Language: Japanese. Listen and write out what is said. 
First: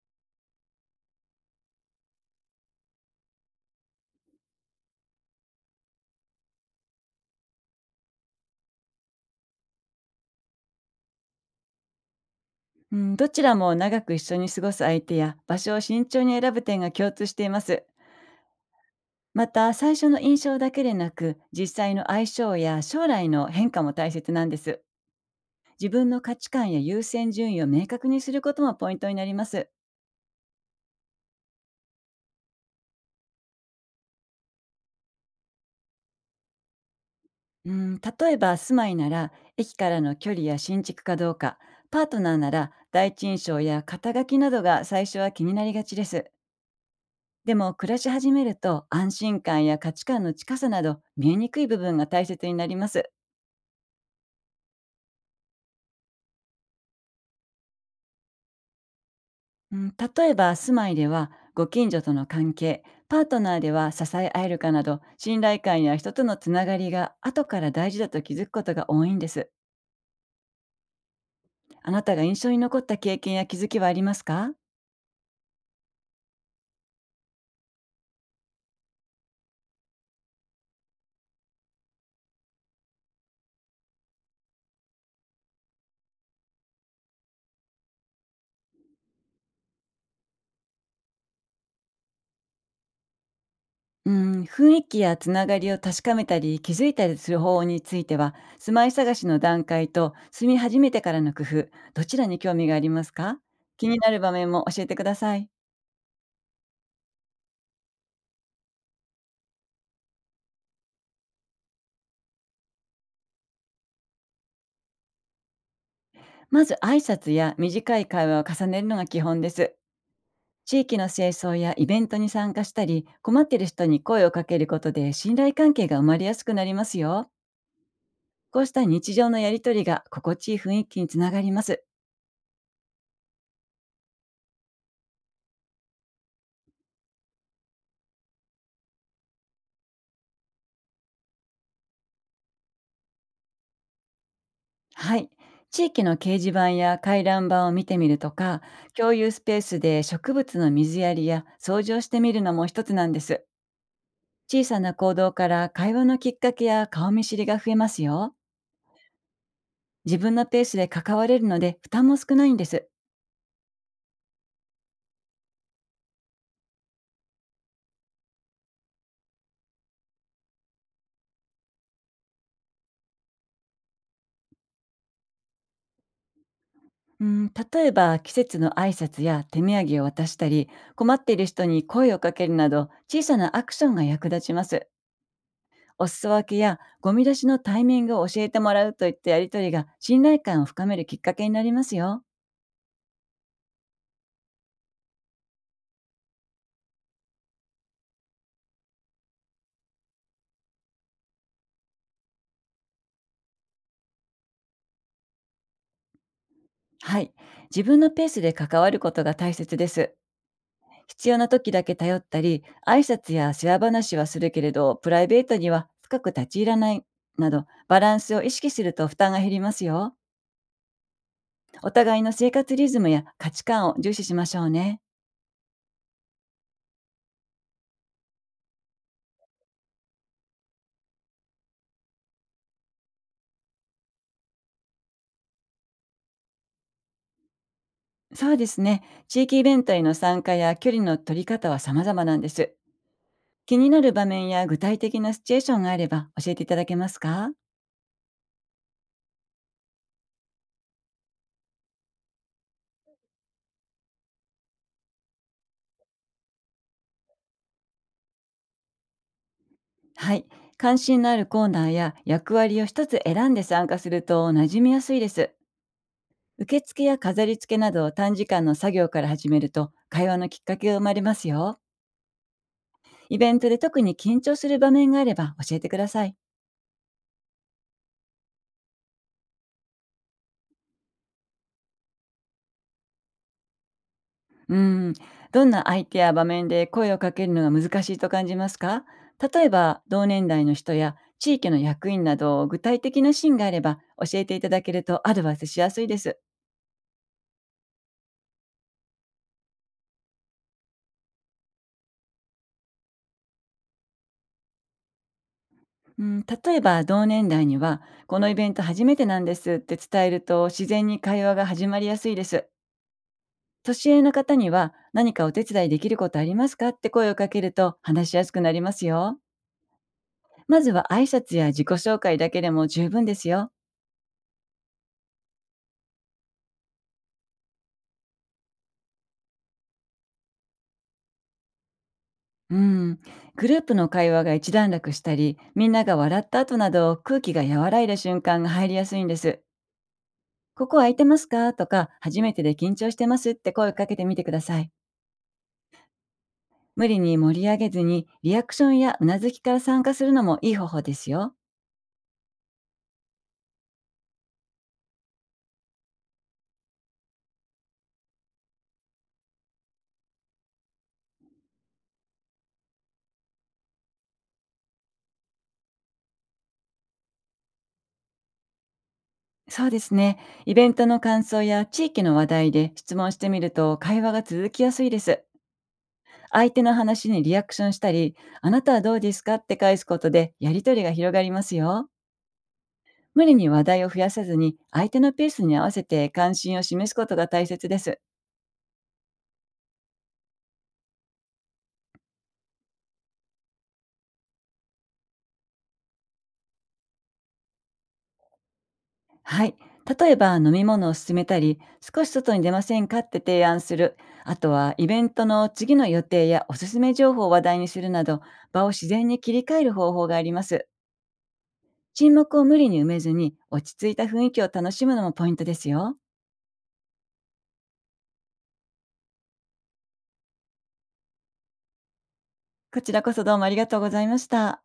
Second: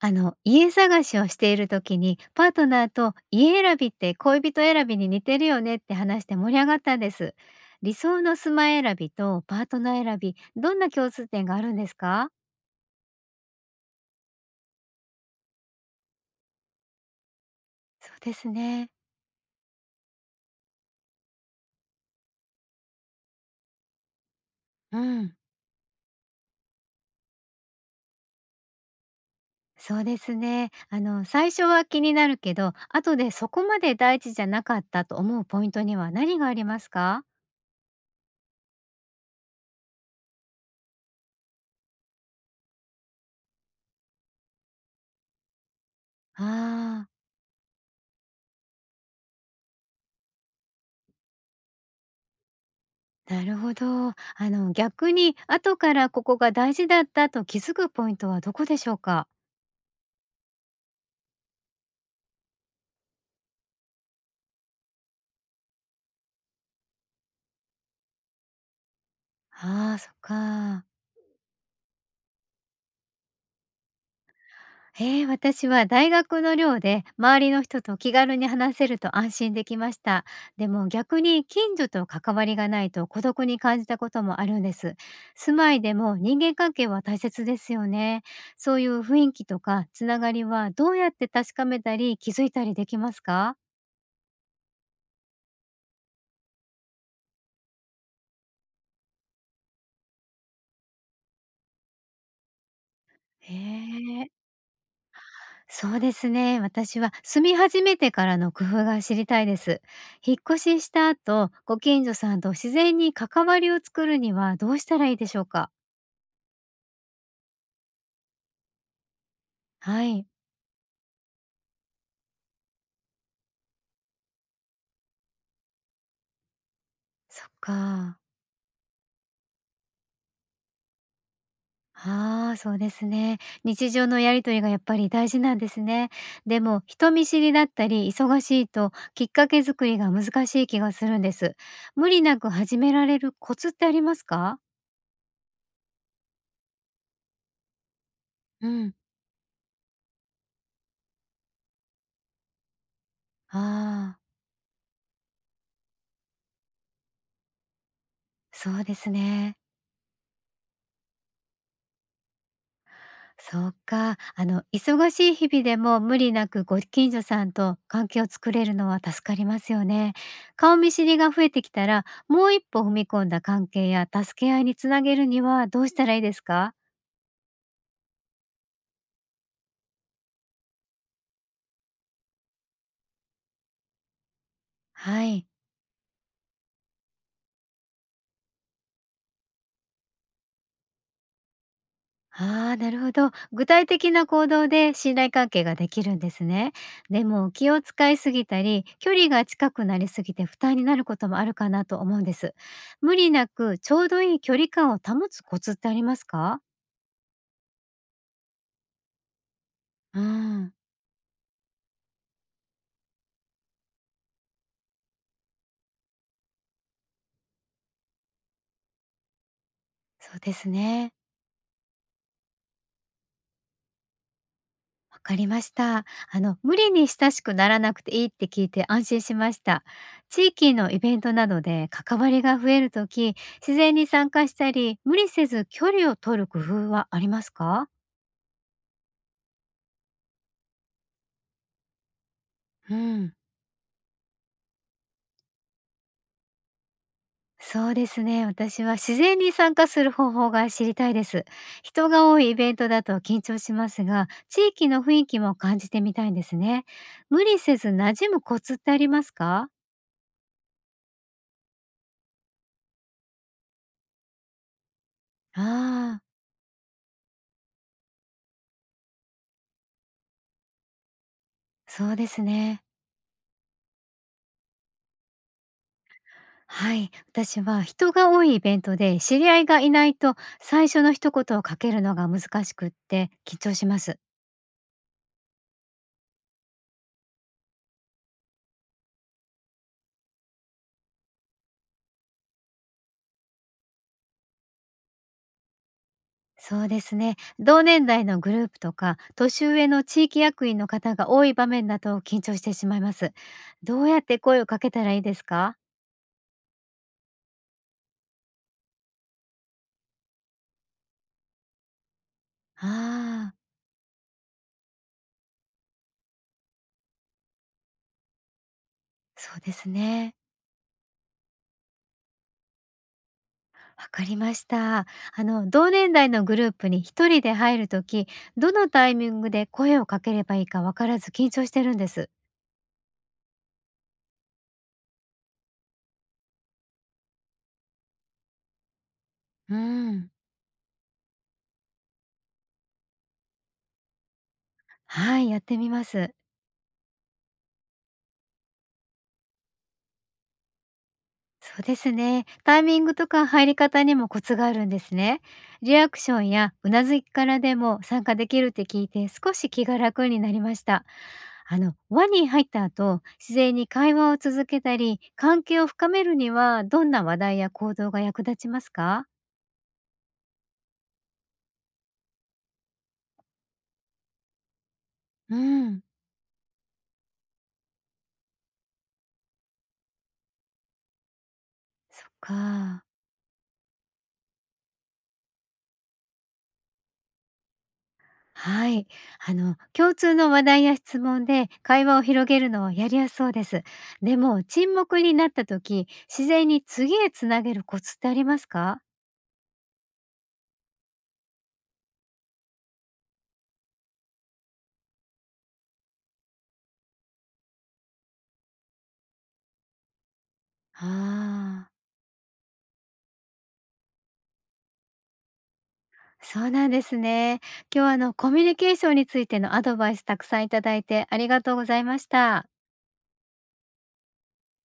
家探しをしている時に、パートナーと家選びって恋人選びに似てるよねって話して盛り上がったんです。理想の住まい選びとパートナー選び、どんな共通点があるんですか？うん、どちらも長く一緒に過ごす相手や場所を慎重に選ぶ点が共通しています。そうですね。また、最初の印象だけでなく実際の相性や将来の変化も大切なんです。うん。自分の価値観や優先順位を明確にすることもポイントになります。そうですね。最初は気になるけど、後でそこまで大事じゃなかったと思うポイントには何がありますか？うん、例えば住まいなら駅からの距離や新築かどうか、パートナーなら第一印象や肩書きなどが最初は気になりがちです。ああでも、暮らし始めると安心感や価値観の近さなど見えにくい部分が大切になります。ー、なるほど。逆に後からここが大事だったと気づくポイントはどこでしょうか？うん、例えば住まいではご近所との関係、パートナーでは支え合えるかなど、信頼感や人とのつながりが後から大事だと気づくことが多いんです。ああ、そっか。あなたが印象に残った経験や気づきはありますか？ええ、私は大学の寮で周りの人と気軽に話せると安心できました。でも逆に近所と関わりがないと孤独に感じたこともあるんです。住まいでも人間関係は大切ですよね。そういう雰囲気とかつながりはどうやって確かめたり気づいたりできますか？うん、雰囲気やつながりを確かめたり気づいたりする方法については、住まい探しの段階と住み始めてからの工夫、どちらに興味がありますか？へ気になるえ。場面も教えてください。そうですね。私は住み始めてからの工夫が知りたいです。引っ越しした後、ご近所さんと自然に関わりを作るにはどうしたらいいでしょうか？まず、挨拶や短い会話を重ねるのが基本です。はい。地域の清掃やイベントに参加したり、困っている人に声をかけることで信頼関係が生まれやすくなりますよ。そっか。こうした日常のやりとりが心地いい雰囲気につながります。ああ、そうですね。日常のやりとりがやっぱり大事なんですね。でも、人見知りだったり忙しいときっかけ作りが難しい気がするんです。無理なく始められるコツってありますか？はい。地域の掲示板や回覧板を見てみるとか、うん。共有スペースで植物の水やりや掃除をしてみるのも一つなんです。ああ、小さな行動から会話のきっかけや顔見知りが増えますよ。そうですね。自分のペースで関われるので負担も少ないんです。そうか。忙しい日々でも無理なくご近所さんと関係を作れるのは助かりますよね。顔見知りが増えてきたら、もう一歩踏み込んだ関係や助け合いにつなげるにはどうしたらいいですか？うん、例えば季節の挨拶や手土産を渡したり、困っている人に声をかけるなど、小さなアクションが役立ちます。はい。お裾分けやゴミ出しのタイミングを教えてもらうといったやりとりが信頼感を深めるきっかけになりますよ。ああ、なるほど。具体的な行動で信頼関係ができるんですね。でも気を使いすぎたり、距離が近くなりすぎて負担になることもあるかなと思うんです。無理なくちょうどいい距離感を保つコツってありますか？はい。自分のペースで関わることが大切です。うん。必要な時だけ頼ったり、挨拶や世話話はするけれどプライベートには深く立ち入らないなど、バランスを意識すると負担が減りますよ。そうですね。お互いの生活リズムや価値観を重視しましょうね。わかりました。無理に親しくならなくていいって聞いて安心しました。地域のイベントなどで関わりが増えるとき、自然に参加したり、無理せず距離を取る工夫はありますか？そうですね。地域イベントへの参加や距離の取り方は様々なんです。うん、気になる場面や具体的なシチュエーションがあれば教えていただけますか？そうですね。私は自然に参加する方法が知りたいです。人が多いイベントだと緊張しますが、地域の雰囲気も感じてみたいんですね。無理せず馴染むコツってありますか？はい。関心のあるコーナーや役割を一つ選んで参加すると馴染みやすいです。ああー、受付や飾り付けなど短時間の作業から始めると会話のきっかけが生まれますよ。そうですね。イベントで特に緊張する場面があれば教えてください。はい、私は人が多いイベントで知り合いがいないと最初の一言をかけるのが難しくって緊張します。うん、どんな相手や場面で声をかけるのが難しいと感じますか？例えば同年代の人や地域の役員など、具体的なシーンがあれば教えていただけるとアドバイスしやすいです。そうですね。同年代のグループとか年上の地域役員の方が多い場面だと緊張してしまいます。どうやって声をかけたらいいですか？うん、例えば同年代には、このイベント初めてなんですって伝えると自然に会話が始まりやすいです。ああー、年上の方には、何かお手伝いできることありますかって声をかけると話しやすくなりますよ。そうですね。まずは挨拶や自己紹介だけでも十分ですよ。わかりました。あの、同年代のグループに一人で入るとき、どのタイミングで声をかければいいかわからず緊張してるんです。うん、グループの会話が一段落したり、みんなが笑った後など、空気が和らいだ瞬間が入りやすいんです。うん。ここ空いてますかとか、初めてで緊張してますって声をかけてみてください。はい、やってみます。無理に盛り上げずに、リアクションやうなずきから参加するのもいい方法ですよ。そうですね。タイミングとか入り方にもコツがあるんですね。リアクションやうなずきからでも参加できるって聞いて少し気が楽になりました。輪に入った後、自然に会話を続けたり、関係を深めるにはどんな話題や行動が役立ちますか？そうですね。イベントの感想や地域の話題で質問してみると会話が続きやすいです。うん、相手の話にリアクションしたり、あなたはどうですかって返すことでやりとりが広がりますよ。そっか。無理に話題を増やさずに、相手のペースに合わせて関心を示すことが大切です。はい。共通の話題や質問で会話を広げるのはやりやすそうです。でも、沈黙になった時、自然に次へつなげるコツってありますか？はい。例えば、飲み物を勧めたり、少し外に出ませんかって提案する。あとは、イベントの次の予定やおすすめ情報を話題にするなど、場を自然に切り替える方法があります。ああ、沈黙を無理に埋めずに、落ち着いた雰囲気を楽しむのもポイントですよ。そうなんですね。今日はコミュニケーションについてのアドバイスたくさんいただいてありがとうございました。こちらこそどうもありがとうございました。